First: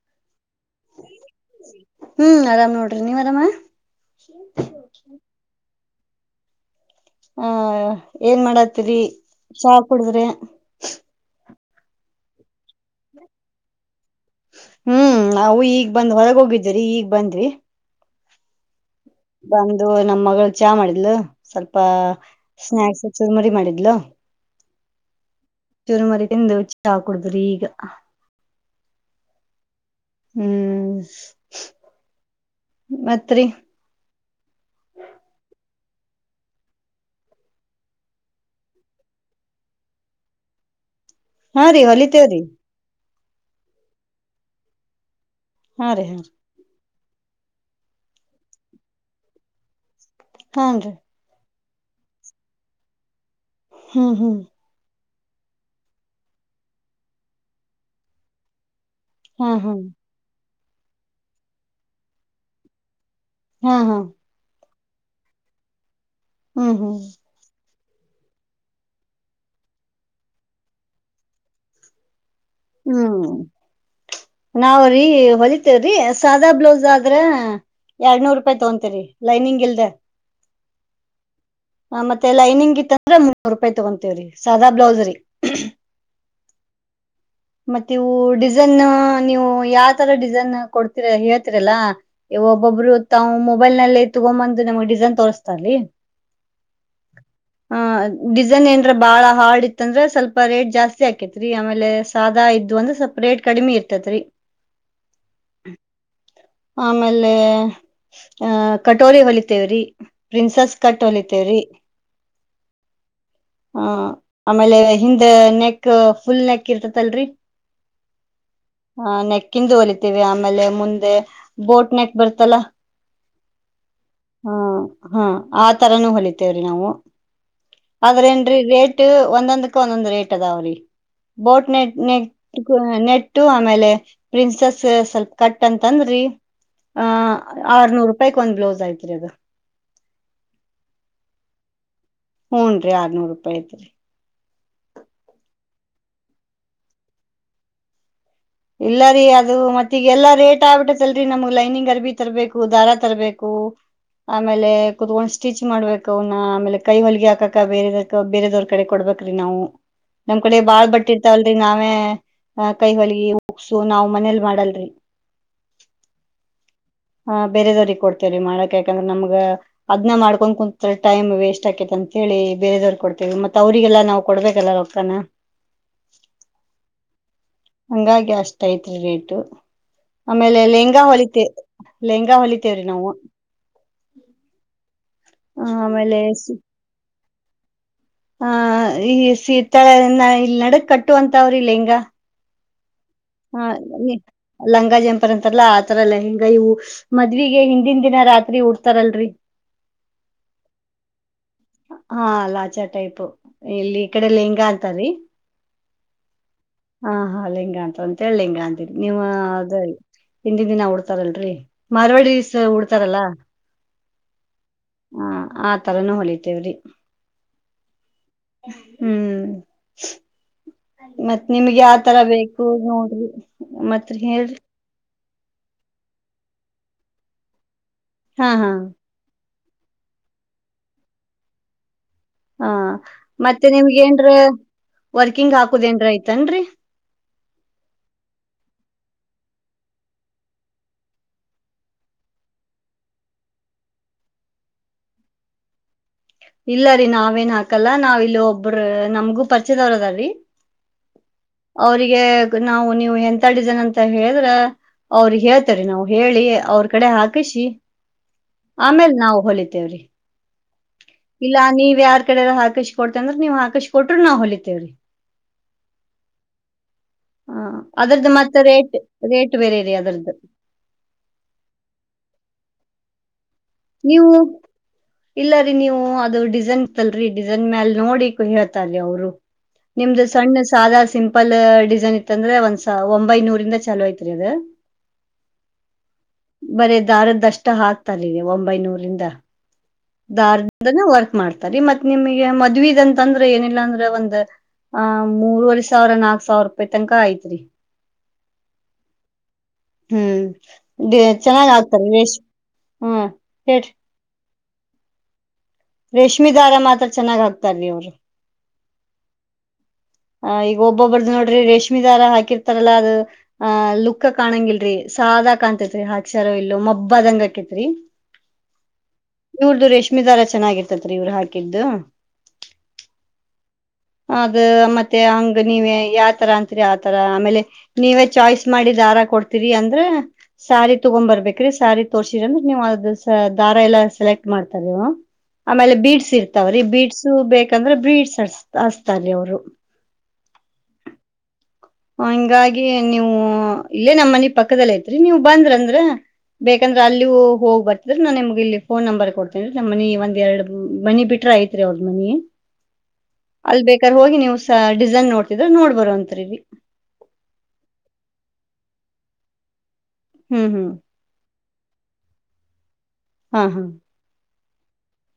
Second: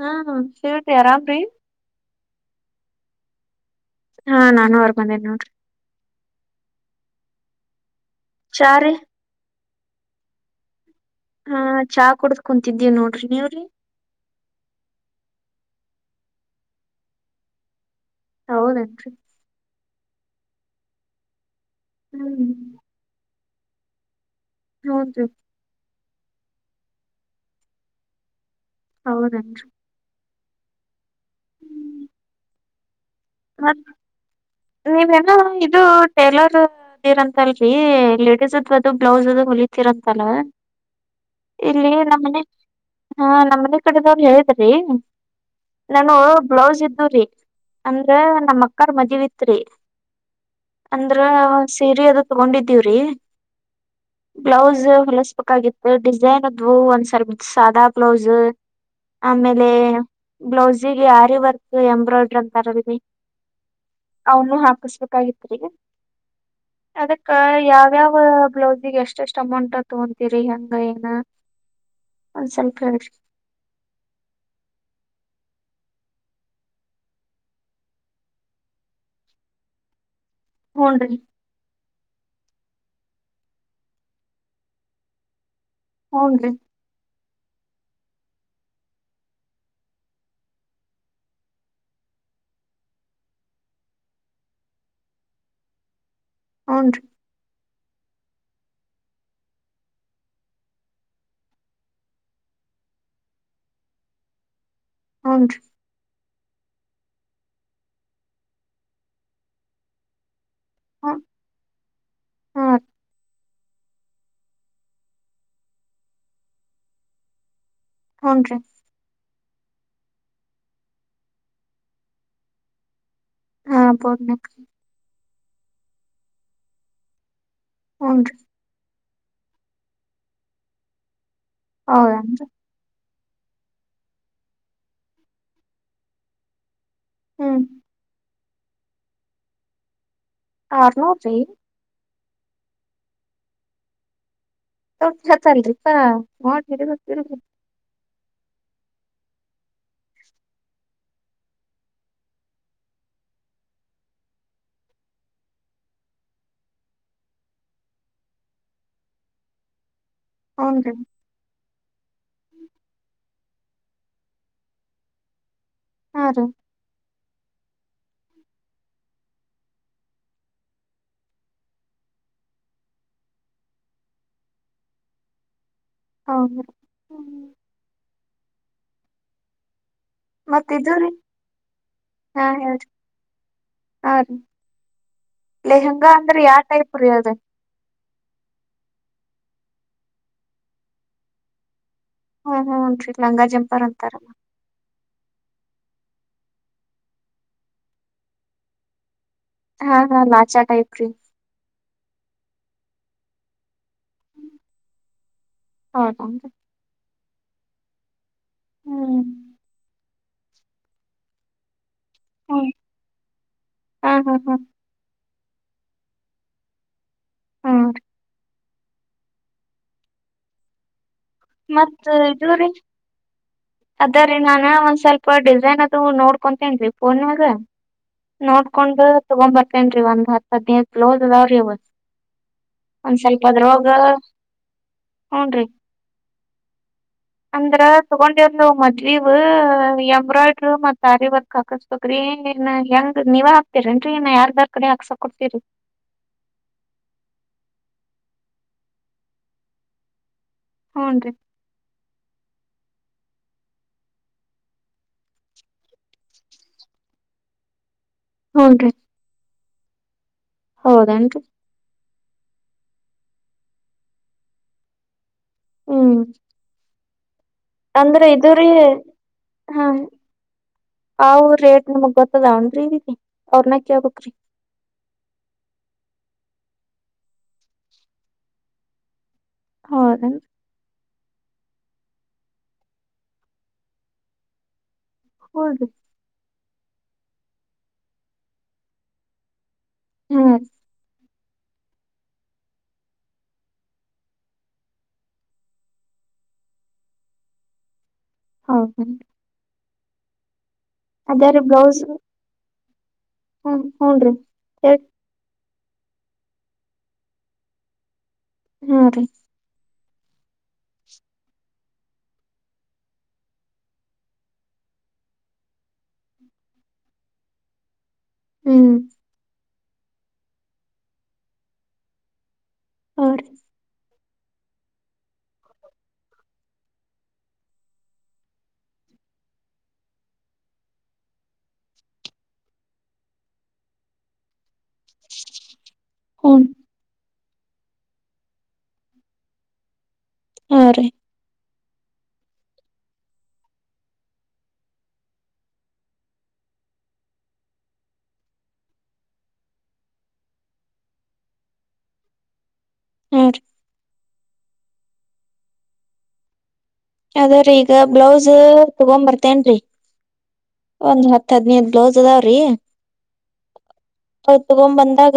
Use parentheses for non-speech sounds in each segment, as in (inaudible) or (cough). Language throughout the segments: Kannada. ಹ್ಮ ಸೇವ್ರಿ ಆರಾಮ್ರೀ. ಹ್ಮ್ ಆರಾಮ್ ನೋಡ್ರಿ ನೀವ್ ಆರಾಮ ಹಾ ನಾನು ಆರಾಮ ಅದೆನೇ ನೋಡ್ರಿ ಹ ಏನ್ ಚಾರಿ ಮಾಡತ್ತೀರಿ ಚಾ ಕುಡಿದ್ರಾ ಹಾ ಚಾ ಕುಡುದ್ ಕುಂತಿದ್ದೀ ನೋಡ್ರಿ ನೀವ್ರಿ ಹ್ಮ್ ನಾವು ಈಗ ಬಂದ್ ಹೊರಗ ಹೋಗಿದ್ದೀರಿ ಈಗ ಬಂದವಿ ಹೌದನ್ರಿ ಬಂದು ನಮ್ಮ್ ಮಗಳು ಚಾ ಮಾಡಿದ್ಲು ಸ್ವಲ್ಪ ಹ್ಮ್ ಸ್ನಾಯಕ್ಸ್ ಚುರ್ ಮುರಿ ಮಾಡಿದ್ಲು ಹೌದು ಚೂರು ಮರಿ ತಿಂದ ಚಾ ಕುಡದ್ರಿ ಈಗ ಹೌದನ್ರಿ ಹ್ಮ್ ಮತ್ತರಿ ಹಾಂ ನೀವೇನೋ ಇದು ಟೇಲರು ಏನಂತಲ್ರೀ ಲೇಡಿಸ್ದ ಅದು ಬ್ಲೌಸ್ ಅದು ಹೊಲಿತಿರಂತಲಾ. ಹಾ ರೀ ಇಲ್ಲಿ ಹೊಲಿತೇವ್ರಿ ನಮ್ಮನೆ ಹ ನಮ್ಮನೆ ಕಡೆದವ್ರು ಹೇಳಿದ್ರಿ. ಹಾ ರೀ ಹಾ ನನ್ನವು ಬ್ಲೌಸ್ ಇತ್ತು ರಿ ಅಂದ್ರೆ ನಮ್ ಅಕ್ಕಾರ್ ಮದ್ವಿತ್ರಿ. ಹ್ಞುನ್ರೀ. ಅಂದ್ರ ಸೀರಿ ಅದು ತಗೊಂಡಿದೀವ್ರಿ ಹ್ಮ್ ಹ್ಮ್ ಬ್ಲೌಸ್ ಹೊಲಸ್ಬೇಕಾಗಿತ್ ಡಿಸೈನ್ ಅದ್ವು ಒಂದ್ಸರಿದ್ ಸಾದಾ ಬ್ಲೌಸು ಹಾ ಆಮೇಲೆ ಹಾ ಬ್ಲೌಸಿಗೆ ಆರಿ ವರ್ಕು ಎಂಬ್ರಾಯ್ಡ್ರಿ ಅಂತಾರ (unintelligible) ಹು ಹು. ಅವ್ನು ಹಕುಸ್ಬೇಕಾಗಿತ್ರಿ. ಹೊ ಹು ಕ ಯಾವ್ ಯಾವಾ ಬ್ಲೌಸಿಗೆ ಎಷ್ಟೆಷ್ಟ್ ಅಮೌಂಟ್ ತಗೊಂತೀರಿ ಹೆಂಗ ಏನ? ಒಂದ್ ಸ್ವಲ್ಪ ಹೇಳ್ರಿ ಹುಂ ನಾವ್ ರಿ ಹೊಲಿತೇವ್ರಿ ಸಾದಾ ಬ್ಲೌಸ್ ಅದ್ರೆ ಎಲ್ಡ್ ನೂರ್ ರೂಪಾಯ್ ತಗೊಂತೀರಿ ಲೈನಿಂಗ್ ಇಲ್ದೆ. ಹುನ್ರೀ. ಹ ಮತ್ತೆ ಲೈನಿಂಗ್ ಇತ್ತ್ ಅಂದ್ರೆ ಮುನ್ನೂರು ರೂಪಾಯಿ ತಗೊಂತಿವ್ರಿ ಸಾದಾ ಬ್ಲೌಸ್ ರಿ. ಹೂನ್ರಿ. ಮತ್ತೆ ಇವು ಡಿಸೈನ್ನು ನೀವು ಯಾವ ತರ ಡಿಸೈನ್ ಕೊಡ್ತಿರ ಹೇಳ್ತೀರಲ್ಲಾ ಇ ಒಬ್ಬೊಬ್ರು ತಾವ್ ಮೊಬೈಲ್ನಲ್ಲೆ ತಗೊಂಬಂದು ನಮ್ಗ್ ಡಿಸೈನ್ ತೋರಿಸ್ತಾರಲ್ಲಿ ಹ್ನ್ ರೀ. (inaudible) ಹ ಡಿಸೈನ್ ಏನ್ರ ಬಾಳ ಹಾರ್ಡ್ ಇತ್ತ ಅಂದ್ರೆ ಸ್ವಲ್ಪ ರೇಟ್ ಜಾಸ್ತಿ ಆಕೇತ್ ರೀ ಆಮೇಲೆ ಸಾದಾ ಇದ್ದು ಅಂದ್ರ ಸ್ವಲ್ಪ್ ರೇಟ್ ಕಡಿಮಿ ಇರ್ತತ್ ರೀ. ಹ್ನ್ ರಿ. ಆಮೇಲೆ ಅ ಕಟೋರಿ ಹೊಲಿತೇವ್ರಿ. ಪ್ರಿನ್ಸಸ್ ಕಟ್ ಹ್ಮ್ ಹೊಲಿತೇವ್ರೀ ಹಾ ಹ. ಆಮೇಲೆ ಹಿಂದ ನೆಕ್ ಫುಲ್ ನೆಕ್ ಇರ್ತತಲ್ರಿ. ಹ್ಞನ್ ರೀ. ಹ ನೆಕ್ಕಿಂದು ಹೊಲಿತೀವಿ ಆಮೇಲೆ ಮುಂದೆ ಬೋಟ್ ನೆಕ್ ಬರ್ತಲ್ಲಾ ಹಾ ಬೋಟ್. ಹಾ ಹಾ ಆ ತರಾನೂ ಹೊಲಿತೇವ್ರಿ ನಾವು ಆದ್ರ ಹೂನ್ರಿ ಏನ್ರೀ ರೇಟ್ ಟೂ ಒಂದೊಂದಕ್ಕೂ ಒಂದೊಂದು ರೇಟ್ ಅದಾವ್ರಿ ಬೋಟ್ ನೆಟ್ ನೆ ಹೌದನ್ರಿ ನೆಟ್ಟು ಆಮೇಲೆ ಪ್ರಿನೆಸ್ಸು ಸ್ವಲ್ಪ ಕಟ್ ಅಂತ್ ಅಂದ್ರಿ ಆ ಹ್ಮ್ ಆರ್ನೂರೂಪಾಯಿಕ್ ಒಂದ್ ಬ್ಲೌಸ್ ಆಯ್ತ್ರಿ ಅದು. ಆರ್ನೂರ್ ರಿ. ಹುನ್ ರ್ರಿ ಆರ್ನೂರೂಪಾಯ್ ಅಯ್ತದೆ. (unintelligible) ಅಲ್ರಿಪಾ (unintelligible) ಇಲ್ಲ ರೀ ಅದು ಮತ್ತೀಗೆಲ್ಲಾ ರೇಟ್ ಆಗ್ಬಿಟ್ಟತ್ತಲ್ರರಿ ನಮ್ಗ್ ಲೈನಿಂಗ್ ಅರ್ಬಿ ತರ್ಬೇಕು ದಾರ ತರ್ಬೇಕು. ಆಮೇಲೆ ಕುತ್ಕೊಂಡ್ ಸ್ಟಿಚ್ ಮಾಡ್ಬೇಕು ಅವ್ನ ಆಮೇಲೆ ಕೈ ಹೊಲ್ಗೆ ಹಾಕಕ ಬೇರೆ. ಬೇರೆದೊವ್ರ ಕಡೆ ಕೊಡ್ಬೇಕ್ರಿ ನಾವು. ನಮ್ ಕಡೆ ಬಾಳ್ ಹೂನ್ರಿ ಬಟ್ಟಿರ್ತಲ್ರಿ ನಾವೇ ಅ ಕೈ ಹೊಲಿ ಉಗ್ಸು ನಾವ್ ಮನೇಲ್ ಮಾಡಲ್ರಿ. ಹಾ ರಿ. ಹ ಬೇರೆದವ್ರಿಗೆ ಕೊಡ್ತೇವ್ರರಿ ಮಾಡಕ್ ಯಾಕಂದ್ರೆ ನಮ್ಗ ಅದ್ನ ಮಾಡ್ಕೊಂಡ ಕುಂತ್ರ ಟೈಮ್ ವೇಸ್ಟ್ ಆಕೇತ್ ಅಂತ ಹೇಳಿ ಬೇರೆದಾವ್ರಿಗೆ ಕೊಡ್ತೇವಿ ಮತ್ತ್ ಅವ್ರರಿಗೆಲ್ಲ ನಾವು ಕೊಡ್ಬೇಕಲ್ಲ ರೊಕ್ಕಾನ. ಹೌದಾ ಹಂಗಾಗಿ ಅಷ್ಟ ಐತ್ರಿ ರೇಟು. ಆಮೇಲೆ ಮತ್ ಇದು ಲೆಂಗಾ ರೀ ಹೊಲಿತೇ ಲೆಂಗಾ ಹೊಲಿತೇವ್ರಿ ನಾವು. ಹಾರೀ ಆ ಲೆಹಂಗಾ ಆಮೇಲೆ ಅಂದ್ರೆ ಯಾವ ಟೈಪ್ ರೀ ಅದ. ಹ ಈ ಶೀತಳ (unintelligible) ನಡಕ್ ಕಟ್ಟು ಅಂತಾವ್ರಿ ಲೆಂಗಾ. ಹಾ ಹಾ (unintelligible) ಹಾ ನಿ ಲೆಹಂಗಾ, ಜಂಪರ್ ಅಂತಾರಲ್ಲಾ ಆತರ ಲೆಹೆಂಗ ಇವು. ಮದ್ವಿಗೆ ಹಿಂದಿನ ದಿನ ರಾತ್ರಿ ಉಡ್ತಾರಲ್ರಿ. ಹಾ ಹಾ (unintelligible) ಹಾ ಲಾಚ ಟೈಪು ಇಲ್ಲಿ ಈ ಕಡೆ ಲೆಹಂಗಾ ಅಂತಾರಿ. ಹೌದ್ ಅನ್ರಿ. ಹಾ ಹಾ ಲೆಹಂಗಾ ಅಂತ ಅಂತೇಳಿ ಲೆಹಂಗಾ ಅಂದಿದ್ ನಿವ ಹ್ಮ್ ಅದರಿ. ಹಿಂದಿನ ದಿನ ಉಡ್ತಾರಲ್ರಿ ಮಾರ್ವಳಿ ಪೀಸ ಹ್ಮ್ ಉಡ್ತಾರಲ್ಲ ಹಾ ಹಾ ಹಾ ಹ ಆತರನೂ ಹೊಲಿತೇವ್ರಿ. ಹಾರೀ ಹ್ಮು ಮತ್ತ್ ನಿಮ್ಗ ಮತ್ ಯಾವತರ ಇದು ಬೇಕು ರೀ ನೋಡ್ರಿ ಮತ್ತ್ ಹೇಳ್ರಿ. ಪ ಡಿಸೈನ್ ಅದು ನೋಡ್ಕೊತೇನ್ರಿ ಫೋನ್ ಒಳಗ್ ಹಾ ಹಾ ನೋಡ್ಕೊಂಡು ತೊಗಂಬರಿ ತ್ತೇನ್ರೀ ಒಂದು ಹತ್ತ್, ಹದನೈದು ಬ್ಲೌಸ್ ಅದಾವ್ರಿ ಅವ. ಹ ಮತ್ತೆ ನಿಮ್ಗೆ ಏನ್ರೇ ವರ್ಕಿಂಗ್ ಹೂನ್ರಿ ಹಾಕುದೇನ್ರ ಐತೆನ್ರಿ. ಅಂದ್ರ ತಗೊಂದೇವ್ರ್ ನಾವ್ ಮದ್ವಿವ ಎಂಬ್ರಾಯ್ಡ್ರ ಮತ್ತ್ ಆರ್ ಈ ವರ್ಕ್ ಹಾಕಸ್ ಹಾಕ್ಬೇಕ್ರಿ ಹೆಂಗ್ ಏನ್ ಹೆಂಗ್ ನೀವ ಹಾಕ್ತಿರೆನ್ರಿ ಏನ್ ಬೇರೆದಾವರ್ ಕಡೆ ಹಾಕ್ಸಾಕ್ ಕೊಡ್ತೀರಿ. ಇಲ್ಲ ರೀ ನಾವೇನ್ ಹಾಕಲ್ಲ ನಾವ್ ಇಲ್ಲಿ ಒಬ್ಬ್ರ ನಮಗೂ ಪರಿಚಯದಾವರ ಅದಾರಿ. ಹುನ್ರಿ ಅವ್ರಿಗೆ ಈಗ ನಾವು ನೀವು ಹೆಂತಾ ಡಿಸೈನ್ ಅಂತ ಹೇಳಿದ್ರ ಅವ್ರಿಗೆ ಹೇಳ್ತಿವ್ರಿ ನಾವ್ ಹೇಳಿ ಅವ್ರ ಕಡೆ ಹಾಕಸಿ ಹೂನ್ರಿ ಆಮೇಲ್ ನಾವ್ ಹೊಲಿತೇವ್ರಿ. ಹೌದನ್ನ್ ಇಲ್ಲ ನೀವ್ ಯಾರ್ ಕಡೆರ ಹಾಕಸಿ ಕೊಡ್ತನ್ ಅಂದ್ರ ನೀವ್ ಹಾಕಿಸಿ ಕೊಟ್ರು ನಾವ್ ಹೊಲಿತೇವ್ರೀ. ಹ್ಮು ಹ ಅದರ್ದ ಮತ್ತ್ ರೀ ರೇಟ್ ರೇಟ್ ಬೇರೆರಿ ಅದರ್ದ. ಅವ ರೇಟ್ ನಮಗ್ ಗೊತ್ತ್ ಅದಾವೇನ್ರಿ (unintelligible) ನೀ ಹೋಗ್. ಇಲ್ಲ ರೀ ನೀವು ಅದು ಡಿಸೈನ್ ಇತ್ತಲ್ರಿ ಡಿಸೈನ್ ಮ್ಯಾಲ ನೋಡಿ ಹೇಳ್ತಾರಿ ಅವ್ರು. ನಿಮ್ದು ಹೌದನ್ ಸಣ್ಣ ಸಾದಾ ಸಿಂ ಪಲ್ ಡಿಸೈನ್ ಇತ್ತ ಅಂದ್ರೆ ಒಂದ್ಸ ಒಂಬೈನೂರಿಂದ ಚಾಲೋ ಐತ್ರಿ ಅದ. ಹೌದಾ ಬರೇ ದಾರದಷ್ಟ ಹಾಕ್ತರಿ ಒಂಬೈನೂರಿಂದ. ಹಾ ದಾರದಿಂದನ ವರ್ಕ್ ಮಾಡ್ತಾರಿ ಮತ್ತ್ ನಿಮಗೆ ಮದ್ವಿದ ಅಂತ ಅಂದ್ರ ಏನಿಲ್ಲ ಅಂದ್ರ ಒಂದ ಆ ಮೂರರುವರೆ ಸಾವಿರ, ನಾಕ ಸಾವಿರ ರೂಪಾಯಿ ತನಕ ಐತ್ರಿ. ಹೌದೇನ್ ಹ್ಮು ಅದೇ ಚೆನ್ನಾಗ್ ಹಾಕ್ತಾರೆ (unintelligible) ಅ. ಹು ಹೂನ್ರಿ ಹೇಳ್ರಿ. ರೇಷ್ಮಿ ದಾರ ಮಾತ್ರ ಚೆನ್ನಾಗ ಹಾಕ್ತಾರೀ ಅವ್ರ. ಹ್ಮ ರೀ. ಆ ಈಗ ಒಬ್ಬೊಬ್ಬರ್ದ ನೋಡ್ರಿ ರೇಷ್ಮೆ ದಾರ ಹಾಕಿರ್ತಾರಲ್ಲಾ ಅದ ಆ ಲುಕ್ ಕಾಣಂಗಿಲ್ರರಿ ಸಾದ ಕಾಣಂತೇತ್ರಿ ಹಾಕ್ಷರ ಇಲ್ಲ ಮಬ್ಬದಂಗಕೇತ್ರಿ. (inaudible) ಹ್ಮ. ಇವ್ರ್ದು ರೇಷ್ಮ ದಾರ ಚೆನ್ನಾಗಿರ್ತತ್ರಿ ಇವ್ರ ಹಾಕಿದ್ದು. ಹಾರಿ. ಅದ ಮತ್ತೆ ಹಂಗ ನೀವ ಯಾತರ ಅತ್ರಿ ಆತರ ಆಮೇಲೆ ನೀವೇ ಚಾಯ್ಸ್ ಮಾಡಿ ದಾರ ಕೊಡ್ತೀರಿ ಅಂದ್ರ ಸಾರಿ ತುಗೊಂದ ಬರ್ಬೇಕ್ರೀ ಸಾರಿ ತೋರ್ಸಿರ ಅಂದ್ರ ನೀವ ಅದ ದಾರ ಎಲ್ಲಾ ಸೆಲೆಕ್ಟ್ ಮಾಡ್ತಾರ ಅವ. ಆಮೇಲ ಬೀಡ್ಸ್ ಹ್ಮ್ ಇರ್ತಾವ್ರಿ ಬೀಡ್ಸ ಬೇಕಂದ್ರ ಬೀಡ್ಸ್ ಹಚ್ಚತಾರಿ ಅವ್ರು. ಹಾರೀ. ಹಂಗಾಗಿ ನೀವು ಇಲ್ಲೇ ನಮ್ಮ ಮನಿ ಪಕ್ಕದಲ್ಲ ಐತ್ರಿ ನೀವ ಬಂದ್ರಂದ್ರ ಬೇಕಂದ್ರ ಅಲ್ಲೂ ಹೋಗ್ ಬರ್ತಿದ್ರ ನಾ ನಿಮ್ಗ ಇಲ್ಲಿ ಫೋನ್ ನಂಬರ್ ಕೊಡ್ತೇನೀ ನಮ್ಮ ಮನಿ ಒಂದ ಎರಡ ಮನಿ ಬಿಟ್ರ ಐಯ್ತ. ಐತ್ರಿ ಅವ್ರ ಮನಿ ಹಾ ರೀ ಅಲ್ ಬೇಕಾರ ಹೋಗಿ ನೀವ ಸ ಡಿಸೈನ್ ನೋಡ್ತಿದ್ರ ನೋಡ್ಬರ ಅಂತ್ರರಿ. ಆದರಿ ಈಗ ಬ್ಲೌಸ್ ತುಗೊಂದ ಬರ್ತೇನ್ರೀ. ಹ್ಮ ಹ್ಮ. ಒಂದ್ ಹತ್ತ ಹದ್ನೈದ ಬ್ಲೌಸ್ ಅದಾವ್ರೀ. ಹಾ ಹಾ ಅವ ತುಗೊಂದ ಬಂದಾಗ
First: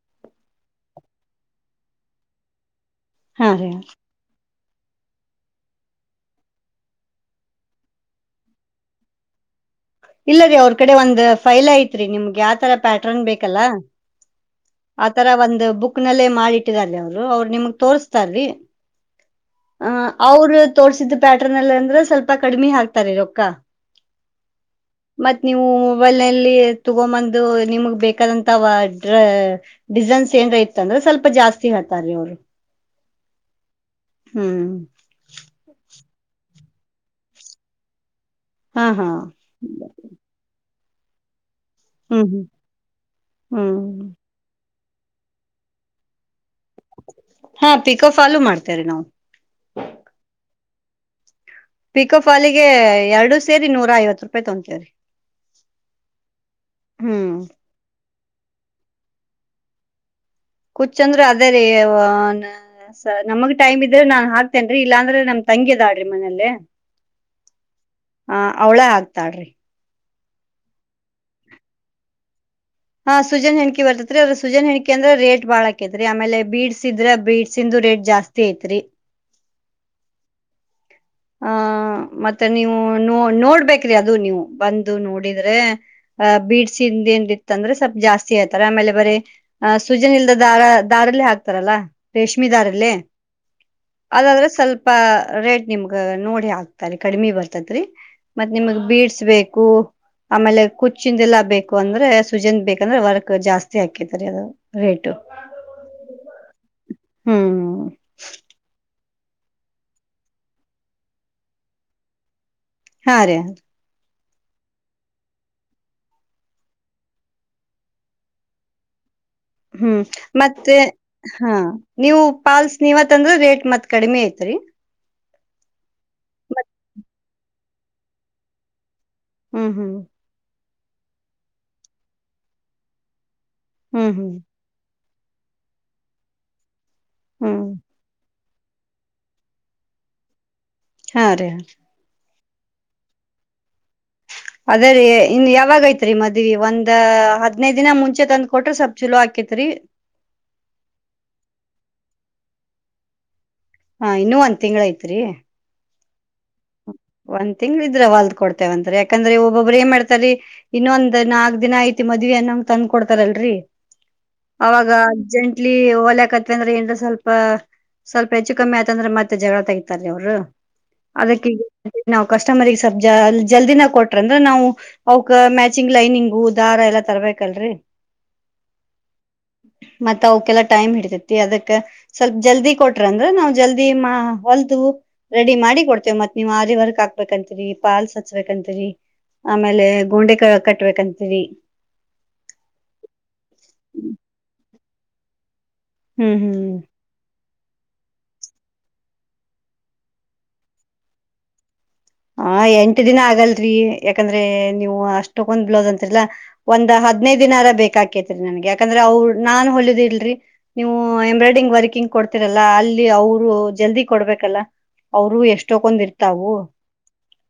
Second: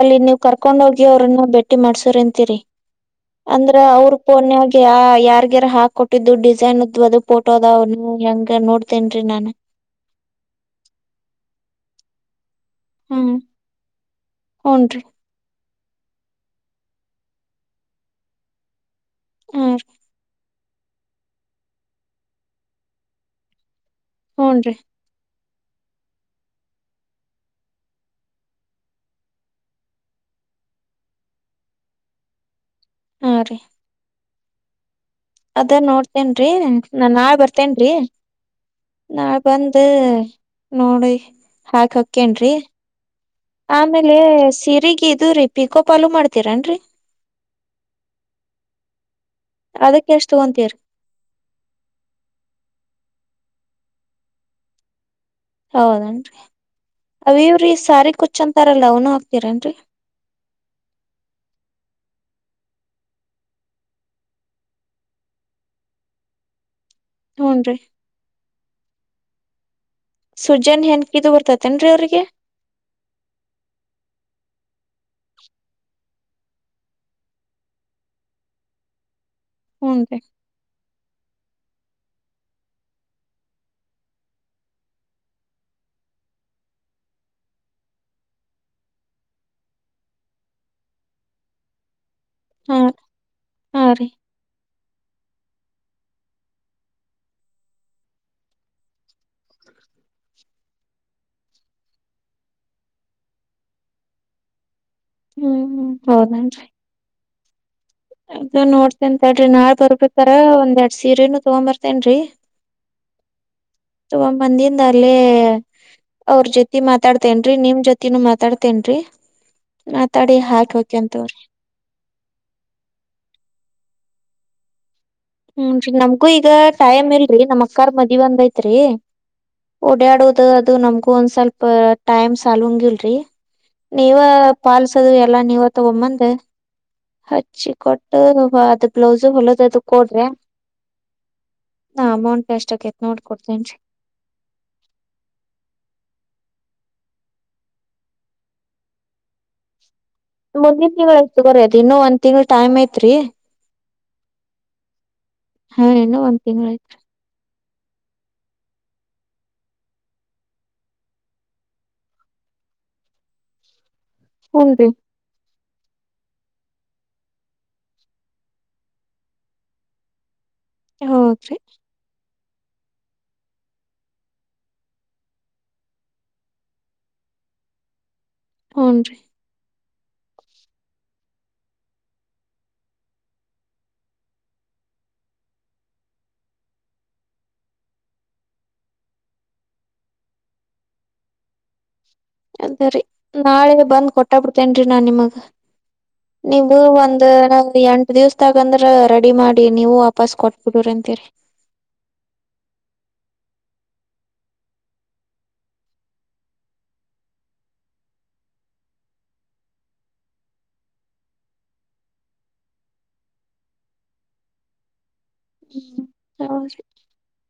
ಅಲ್ಲಿ ನೀವ್ ಕರ್ಕೊಂಡ ಹೋಗಿ ಅವ್ರನ್ನ ಭೇಟ್ಟಿ ಮಾಡ್ಸ ಅಂತೀರಿ. ಹಾ ರೀ ಅಂದ್ರ ಅವ್ರ ಫೋನ್ ನ್ಯಾಗ ಯಾ ಯಾರ್ಗ್ಯಾರ ಹಾಕ್ಕ ಕೊಟ್ಟಿದ್ದು ಡಿಸೈನ್ದ್ದುಪೋಟೋ ಅದ ಅವನ ಹೆಂಗ ನೋಡ್ತೇನ್ರೀ ನಾನ್. ಇಲ್ಲರೀ ಅವ್ರ ಕಡೆ ಒಂದ್ ಫೈಲ್ ಐತ್ರಿ ನಿಮ್ಗ ಯಾತರ ಪ್ಯಾಟರ್ನ್ ಹ್ಮ್ ಬೇಕಲ್ಲ ಹೂನ್ರಿ ಆ ತರ ಒಂದ ಬುಕ್ ನಲ್ಲೇ ಮಾಡಿಟ್ಟಿದಾರ ಅವ್ರ ಅವ್ರ ನಿಮಗ್ ತೋರ್ಸ್ತಾರೀ. ಹಾ ಹ ಅವರ ತೋರ್ಸಿದ ಪ್ಯಾಟರ್ನ್ ಅಲ್ಲಿ ಅಂದ್ರ ಸ್ವಲ್ಪ ಕಡಿಮಿ ಹಾಕ್ತಾರ ರೊಕ್ಕಾ. ಹ್ಮುನ್ರಿ. ಮತ್ ನೀವು ಮೊಬೈಲ್ ನಲ್ಲಿ ತಗೊಬಂದು ನಿಮಗ್ ಬೇಕಾದಂತವ ಡ್ರ ಡಿಸೈನ್ಸ್ ಏನ್ರ ಇತ್ತ ಅಂದ್ರ ಸ್ವಲ್ಪ ಜಾಸ್ತಿ ಹೇಳ್ತಾರೀ ಅವ್ರ ಹಾ ರೀ. ಹ್ಮ. ಅದ ನೋಡ್ತೇನ್ರೀ ನಾ ನಾಳಿ ಬರ್ತೇನ್ರೀ. ಹಾ ಹಾ ನಾಳಿ ಬಂದ ನೋಡಿ ಹಾಕ್ ಹ್ಮ್ ಹ್ಮ್ ಹೋಕೆನ್ರಿ. ಹ್ಮ್ ಆಮೇಲ ಸಿರೀಗ ಇದುರಿ ಪಿಕೋಪಾಲು ಮಾಡ್ತೀರನ್ರೀ. ಹಾ ಪಿಕೋ ಪಾಲು ಮಾಡ್ತೇವ್ರಿ ನಾವ ಅದಕ್ಕ ಎಷ್ಟ ತಗೊಂತೀರಿ. ಪಿಕೋಫಾಲಿಗೆ ಎರಡು ಸೇರಿ ನೂರ ಐವತ್ತಪಾಯಿ ತುಗೋತಿವರಿ. ಹೌದೇನ್ರಿ ಹ್ಮ್ ಅವ ಇವ್ರೀ ಸಾರಿ ಕುಚ್ಚಂತಾರಲ್ಲ ಅವನು ಹಾಕ್ತೀರನ್ರಿ. ಕುಚ್ಚಂದ್ರ ಅದೇ ರೀ ಇವನ ಸ ನಮಗ ಟೈಮ್ ಇದ್ರ ನಾ ಹಾಕ್ತೇನ್ರೀ ಇಲ್ಲಾಂದ್ರ ನಮ ತಂಗಿ ಅದಾಳ್ರಿ ಮನೇಲಿ ಹ್ಮುನ್ರಿ. ಆ ಅವ್ಳೇ ಆಕ್ತಾಳ್ರಿ. ಸುಜನ್ ಹೆನ್ಕಿದು ಬರ್ತತೆೇನ್ರೀ ಅವ್ರಿಗ ಹಾ ಸುಜನ್ ಹೆಂಕಿ ಬರ್ತತ್ರಿ ಅ ಸುಜನ್ ಹೆಣಕ ಅಂದ್ರೆ ರೇಟ್ ಬಾಳಕೇತ್ರಿ ಆಮೇಲೆ ಬೀಡ್ಸ್ ಇದ್ರ ಬಿಡ್ಸ್ ಇಂದು ರೇಟ್ ಜಾಸ್ತಿ ತೇತ್ರಿ ಹ್ಞ (unintelligible) ರ ಹ ಮತ್ತೆ ನೀವು ನೋ ನೋಡ್ಬೇಕ್ರಿ ಅದು ನೀವು ಬಂದು ನೋಡಿದ್ರೆ. ಅ ಬೀಡ್ಸಿಂದ ಏನತ್ತ ಅಂದ್ರೆ ಸ್ವಲ್ಪ ಜಾಸ್ತಿ ಆಯ್ತಾರೆ ಆಮೇಲೆ ಬರೀ ಆ ಸುಜನಲ್ದ ದಾರ ದಾರಲ್ಲ ಹಾಕ್ತಾರಲ್ಲಾ. ರೇಷ್ಮೆ ಹಾ ದಾರಲ್ಲಿ ಹಾ ರೀ ಅದಾದ್ರೆ ಸ್ವಲ್ಪ, ರೇಟ್ ನಿಮ್ಗ ನೋಡಿ ಹಾಕ್ತ ರ ಕಡಿಮಿ ಬರ್ತತ್ ಮತ್ತ್ ನಿಮಗ್ ಬೀಡ್ಸ್ ಬೇಕು ಆಮೇಲೆ ಕುಚ್ಚಿಂದೆಲ್ಲ ಬೇಕು ಅಂದ್ರೆ ಸುಜನ್ ಬೇಕಂದ್ರೆ ವರ್ಕ್ ಜಾಸ್ತಿ ಹಾಕಿತರಿ ಅದು ರೇಟು ಹ್ಮ್ ಹೌದೇನ್ರಿ ಹ್ಂ ಅ ನೋಡ್ತೆನ್ ಅಂತ ಹೇಳ್ರಿ ನಾಳ ಬರ್ಬತಾರ ಒಂದ್ ಎರಡ್ ಸೀರೆನೂ ತಗೊ ಬರ್ತೇನ್ರೀ. ಹಾಂ ರೀ ರ ತುಂಗೋಂದು ಬಂದಿಯಿಂದ ಅಲ್ಲಿ ಅವ್ರ ಜೊತಿ ಮಾತಾಡ್ತೇನ್ರೀ ನಿಮ್ ಜೊತಿನೂ ಮಾತಾಡ್ತೇನ್ರೀ. ಹ್ಮ್ ಮತ್ತೆ ಹಾ ನೀವು ಪಾಲ್ಸ್ ನೀವತ್ ಅಂದ್ರ ರೇಟ್ ಮತ್ ಕಡಿಮೆ ಐತ್ರಿ. ಹ್ಮೀ ನಮ್ಗೂ ಈಗ ಮತ್ ಟೈಮ್ ಇಲ್ರಿ ನಮ್ ಅಕ್ಕಾರ್ ಮದ್ ಅಂದೈತ್ರಿ ಹ್ಮ್ ಹ್ಮ್ ಓಡಾಡದು ಅದು ನಮ್ಗು ಒಂದ್ ಸ್ವಲ್ಪ ಟೈಮ್ ಸಾಲಂಗಿಲ್ರಿ. ಹ್ಮ್ ನೀವ ಹ್ಮ್ ಪಲ್ಸದು ಎಲ್ಲಾ ನೀವ ತಗೊಂಬಂದ. ಹ್ಮ್ ಹಚ್ಚಿ ಕೊಟ್ಟು ಅದು ಬ್ಲೌಸು ಹೊಲದ ಅದು ಕೊಡ್ರಿ. ಹಾ- ರೀ -ಹಾ -ರ ಅ ಅಮೌಂಟ್ ಎಷ್ಟು ಆತ್ ನೋಡ್ ಕೊಡ್ತೇನ್ರಿ. ಅದೇ ರೀ ಇನ್ ಯಾವಾಗ ಐತ್ರಿ ಮದ್ವಿ ಒಂದ್ ಹದ್ನೈದ್ ದಿನ ಮುಂಚೆ ತಂದ್ ಕೊಟ್ರೆ ಸ್ವಲ್ಪ್ ಚಲೋ ಹಾಕೇತ್ರಿ. ಮುಂದಿನ ತಿಂಗಳ ಐತಗೋರರಿ ಅದು ಇನ್ನುದ ತಿಂಗಳ ಟಮ್ ಐತ್ ರರಿ ಹಾ ಇನ್ನುೂ ಒಂದ್ ತಿಂಗಳ ಐತ್ರಿ. ಹಾ ಇನ್ನೂಂದ ತಿಂಗ್ಗಳಾಯ್ತ ಒಂದ್ ತಿಂಗ್ ಇದ್ರ ವಾಲ್ದ ಕೊಡವಂತಾರೆ ಯಾಕಂದ್ರೆ ಒಬ್ಬೊಬ್ಬ ಏನ್ ಮಾಡ್ತರಿ. ಇನ್ನೊಂದ್ ನಾಲ್ಕ್ ದಿನ ಐತಿ ಮದ್ವೆ ಅನ್ನೊಂಗ್ ತಂದ್ ಕೊಡ್ತಾರಲ್ರರಿ. ಹೂನ್ರಿ ಅವಾಗ ಅರ್ಜೆಂಟ್ಲಿ ಓಲ್ಕತ್ವ ಅಂದ್ರೆ ಏನ್ ಸ್ವಲ್ಪ ಸ್ವಲ್ಪ ಹೆಚ್ಚು ಕಮ್ಮಿ ಆತಂದೆ ಮತ್ತೆ ಜಗಳ ತಗತಾರೀ ಅವ್ರು. ಅದಕ್ಕ ಹೌದ್ರಿ ಈಗ ನಾವು (unintelligible) ಕಸ್ಟಮರ್ಗ ಸ ಜ ಜಲ್ದಿನಾಗ ಕೊಟ್ರಂದ್ರ ನಾವು, ಅವಕ ಮ್ಯಾಚಿಂಗ್ ಲೈನಿಂಗ್ ಉ ದಾರ ಎಲ್ಲಾ ತರಬೇಕಲ್ರರಿ. ಹ್ನ್ ರರಿ ಮತ್ತತ್ ಅವಕಲ್ಲಾ ಟೈಮ್ ಹಿಡತೈತಿ ಅದಕ್ಕ, ಸ್ವಲ್ಪ ಜಲ್ದಿ ಕೊಟ್ರ ಅಂದ್ರ ನಾವ್ ಜಲ್ದಿ ಮಾ ಹೊಲ್ದು ರೆಡಿ ಮಾಡಿ ಕೊಡ್ತ. ಮತ್ತ ಮತ್ ನೀವ್ ಆರಿ ವರ್ಕ್ ಹಕ್ಬೇಕತ್ರಿ ಪಾಲ್ ಸಚ್ಬೇಕಂತತ್ರಿ. ಆಮೇಲೆ ಗೋಂಡೆ ಕ ಕಟ್ಬೇಕಂತೀರಿ. ಅದ ರರಿ ನಾಳೆ ಬಂದ್ ಕೊಟ್ಟ ಬಿಡ್ತೇನ್ ನಾನ್ ನಿಮಗ್ ಹ್ಮ್ ಹ್ಮ್ ನೀವು ಒಂದು ನಾವು ಎಂಟ ದಿವ್ಸದಕಂದ್ರ ರೆಡಿ ಮಾಡಿ ನೀವು ವಾಪಾಸ್ ಕೊಟ್ಬಿಡ್ರರಿ ಅಂತೀರಿ. ಹ ಎಂಟ ದಿನ ಆಗಲ್ರಿ ಯಾಕಂದ್ರೆ ನೀವು ಅಷ್ಟಕ್ಕ ಒಂದ್ ಬ್ಲೌಸ್ ಅಂತರಿಲ್ಲಾ. ಒಂದ್ ಹದ್ನೈದ ದಿನರ ಬೇಕಾಕೇತ್ರಿ ನನ್ಗೆ ಯಾಕಂದ್ರ ಅವ ನಾನ್ ಹೊಲಿದಿಲ್ರಿ. ನೀವು ಎಂಬ್ರಾಯ್ಡಿಂಗ್ ವರ್ಕಿಂಗ್ ಕೊಡ್ತಿರಲ್ಲ ಅಲ್ಲಿ ಅವರು ಜಲ್ದಿ ಕೊಡ್ಬೇಕಲ್ಲ. ಅವರು ಎಷ್ಟಕೊಂಡ್ತರ್ತಾವು ಹೌದ್ರಿ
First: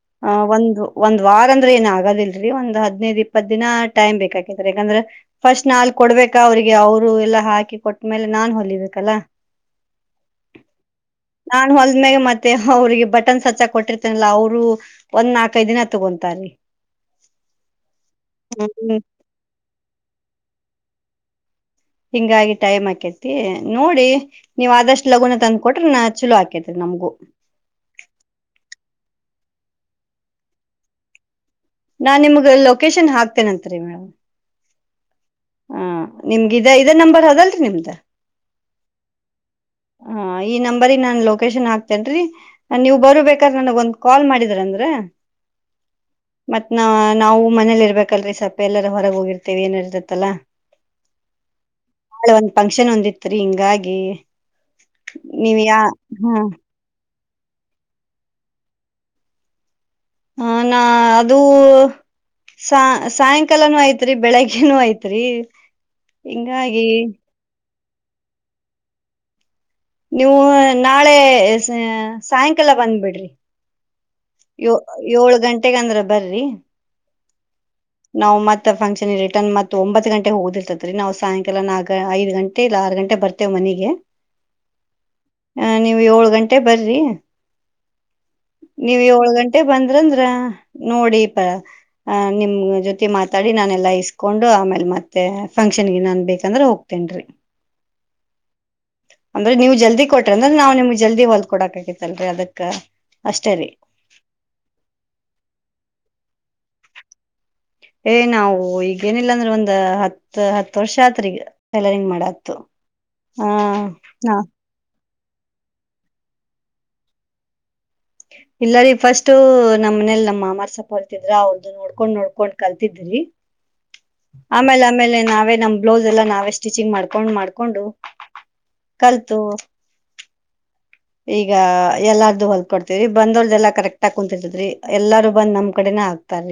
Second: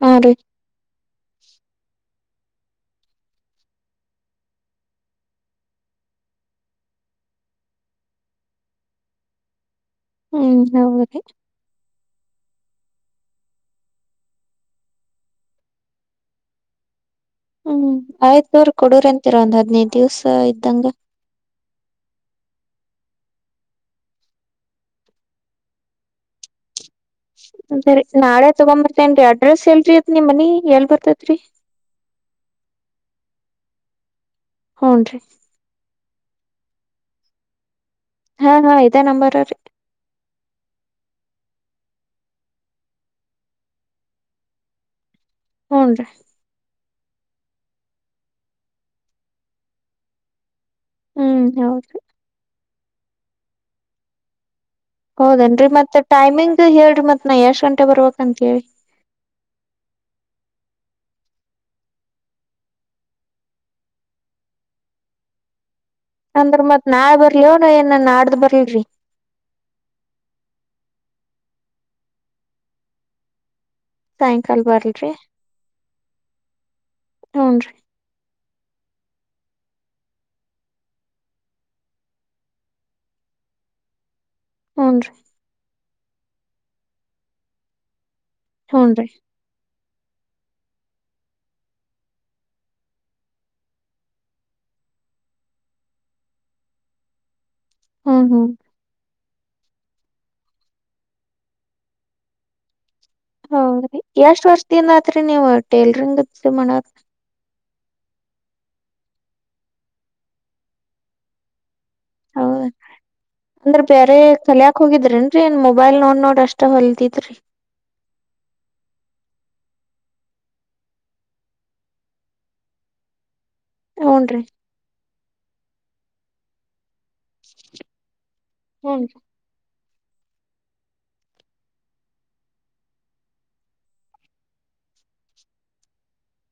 ಹಾ ಹ ರೀ ಒಂದು ಒಂದ್ ವಾರ ಅಂದ್ರೆ ಏನ್ ಆಗದಿಲ್ರಿ ಒಂದ ಹದಿನೈದು ಇಪ್ಪತ್ ದಿನ ಟೈಮ್ ಬೇಕಾಕತ್ರಿ ಯಾಕಂದ್ರೆ. ಫಸ್ಟ್ ನಾಲ್ ಕೊಡ್ಬೇಕಾ ಅವ್ರಿಗೆ ಅವರು ಎಲ್ಲಾ ಹಾಕಿ ಕೊಟ್ಟ್ಮೇಲೆ ನಾನ್ ಹೊಲಿಬೇಕಲ್ಲ. (unintelligible) ಹ್ಮ್ ಹೌದೇ ನಾನ್ ಹೊಲ್ದ್ಮ್ಯಾಗ ಮತ್ತೆ ಅವ್ರಿಗೆ ಬಟನ್ಸ್ ಹಚ್ಚಕ್ ಕೊಟ್ಟಿರ್ತಿ. ಅವರು ಒಂದ್ ನಾಲ್ಕೈದು ದಿನ ತಗೊಂತಾರೆ. ಹ್ಮ್ ಆಯ್ತ್ ತೋರಿ ಹ್ಮ್ ಕೊಡೋರ್ ಅಂತಿರ ಒಂದ್ ಹದಿನೈದ ದಿವ್ಸ ಇದ್ದಂಗ. ಹಿಂಗಾಗಿ ಟೈಮ್ ಹಾಕೇತಿ ನೋಡಿ. ನೀವ್ ಆದಷ್ಟು ಲಗುನ ತಂದ ಕೊಟ್ರ ನ್ ಚಲೋ ಹಾಕೇತಿರಿ ನಮಗು. ರಿ ನಾಳೆ ತಗೊಂಬರ್ತೇನ್ ಅಡ್ರೆಸ್ ಎಲ್ರಿ ಅತ್ ನಿ ಮನಿ ಎಲ್ ಬರ್ತತ್ರಿ. ನಾನ್ ನಿಮ್ಗ ಲೊಕೇಶನ್ ಹಾಕ್ತೇತನೇರಿ ಮೇಡಮ್. ಹ್ಮ್ ರಿ. ಹ ನಿಮ್ಗ ಇದ ನಂಬರ್ ಅದಲ್ರರಿ ನಿಮ್ದ. ಹಾ ಹಾ ಇದೇ ನಂಬರ್ ರೀ. ಹ ಈ ನಂಬರಿಗೆ ನಾನ್ ಲೊಕೇಶನ್ ಹಾಕ್ತೆನ್ರಿ. ನೀವು ಬರು ಬೇಕಾದ್ರೆ ನನಗ ಒಂದ್ ಕಾಲ್ ಮಾಡಿದ್ರ ಅಂದ್ರ. ಹ್ಮ್ ರೀ. ಮತ್ ನ ನಾವು ಮನೇಲಿ ಇರ್ಬೇಕಲ್ರೀ ಸ್ವಲ್ಪ ಎಲ್ಲಾರ ಹೊರಗೆ ಹೋಗಿರ್ತೇವಿ ಏನ ಇರ್ತತ್ತಲ್ಲಾ. ಹ್ಮ್ ಹೌದ್ರರಿ. ನಾಳೆ ಒಂದ್ ಫಂಕ್ಷನ್ ಒಂದಿತ್ರಿ ಹಿಂಗಾಗಿ. ನೀವ್ ಹೌದೇನ್ರರಿ ಯಾ ಮತ್ತ ಹಾ ಟೈಮಿಂಗ್ ಹೇಳ್ರರಿ ಮತ್ ನಾ ಎಷ್ಟ್ ಗಂಟೆ ಬರ್ಬೇಕ ಅಂತ ಹೇಳಿ. ಹ ನಾ ಅದುೂ. ಸ ಸಾಯಂಕಾಲನೂ ಐತ್ರಿ ಬೆಳಿಗ್ಗನೂ ಐತ್ರಿ. ಅಂದ್ರ ಮತ್ ಹಿಂಗಾಗಿ ನಾಳ ಬರ್ಲಿವ ಏನ ನಾಡ್ದ ಬರ್ಲ್ರರಿ. ನೀವು ನಾಳೆ ಸಾಯಂಕಾಲ ಬಂದ್ಬಿಡ್ರಿ. ಸಾಯಂಕಾಲ ಯ ಬರ್ಲ್ರಿ ಏಳ್ ಗಂಟೆಗ ಅಂದ್ರ ಬರ್ರಿ. ಹ್ಮ್ ರಿ. ನಾವ್ ಮತ್ತ ಫಂಕ್ಷನ್ ರಿಟರ್ನ್ ಮತ್ತ ಒಂಬತ್ ಗಂಟೆ ಹೋಗದಿರ್ತೇತ್ರಿ ನಾವ್ ಸಾಯಂಕಾಲ ನಾಲ್ಕ್ ಐದ ಗಂಟೆ ಇಲ್ಲ ಆರ್ ಗಂಟೆ ಬರ್ತವಿ. ಮ ಮನಗೆ. ಹ್ಞನ್ ರೀ ಹ ನೀವ್ ಏಳ್ ಗಂಟೆ ಬರ್ರಿ ನೀವ್ ಹೂನ್ರಿ ಏಳ್ ಗಂಟೆ. ಮೆ ಬಂದ್ರಂದ್ರ ನೋಡಿ ಪ ನಿಮ. ಜೊತೆ ಮಾತಾಡಿ ನಾನೆಲ್ಲ ಇಸ್ಕೊಂಡು ಆಮೇಲೆ ಮತ್ತೆ ಫಂಕ್ಷನ್ಗೆ ನಾನು ಬೇಕಂದ್ರೆ ಹೋಗ್ತೇನ ರೀ. ಹ್ಮ್ ಹ್ಮ್. ಅಂದ್ರೆ ನೀವವು ಜಲ್ದಿ ಕೊಟ್ರಿ ಅಂದ್ರೆ ನಾವ್ ನಿಮ್ಗ್ ಜಲ್ದಿ ಹೊಲ್ಕ ಕೊಡಕ್ ಆಗತ್ತಲ್ರರಿ ಅದಕ್ ಅಷ್ಟೇ ರೀ. ಹೌದ್ರಿ ಎಷ್ಟ್ ವರ್ಷದಿಂದ ಆತರಿ ನೀವು ಟೇಲರಿಂಗ್ ಮಾಡಕತ್. ಏ ನಾವು ಈಗ ಏನಿಲ್ಲ ಅಂದ್ರೆ ಒಂದ್ ಹತ್ ಹತ್ತು ವರ್ಷ ಆತ್ರಿ ಈಗ ಟೈಲರಿಂಗ್ ಮಾಡ. ಎ ಹೌದ ಹಾ ಹಾ. ಹೋಗಿದ್ರಿನ್ರಿ ಏನ್ ಮೊಬೈಲ್ ನೋಡ್ ನೋಡ್ ಅಷ್ಟ ಹೊಲ್ದಿದ್ರಿ. ಇಲ್ಲ ರೀ ಫಸ್ಟ್ ನಮ್ಮ ಮನೇಲಿ ನಮ್ಮ ಮಾಮರ ಸ್ವಲ್ಪ್ ಹೊಲ್ತಿದ್ರ ಅವ್ರದ್ದು. ನೋಡ್ಕೊಂಡ್ ನೋಡ್ಕೊಂಡ್ ಕಲ್ತಿದ್ರಿ ಹೂನ್ರಿ ಆಮೇಲೆ ಆಮೇಲೆ ನಾವೇ ನಮ್ ಬ್ಲೌಸ್ ಎಲ್ಲ ನಾವೆಷ್ಟ. ಸ್ಟಿಚಿಂಗ್ ಮಾಡ್ಕೊಂಡ್ ಮಾಡ್ಕೊಂಡು ಹೂನ್ರಿ ಕಲ್ತು. ಈಗ ಎಲ್ಲಾರ್ದು ಹೊಲ್ಕ ಕೊಡ್ತೇವರಿ ಬಂದವರದ್ ಎಲ್ಲಾ ಕರೆಕ್ಟ್ ಆಗಿ ಕುೂಂತರ್ತದ್ರಿ ಎಲ್ಲಾರೂ ಬಂದ್ ನಮ್ ಕಡೆನ ಹಾಕತಾರಿ.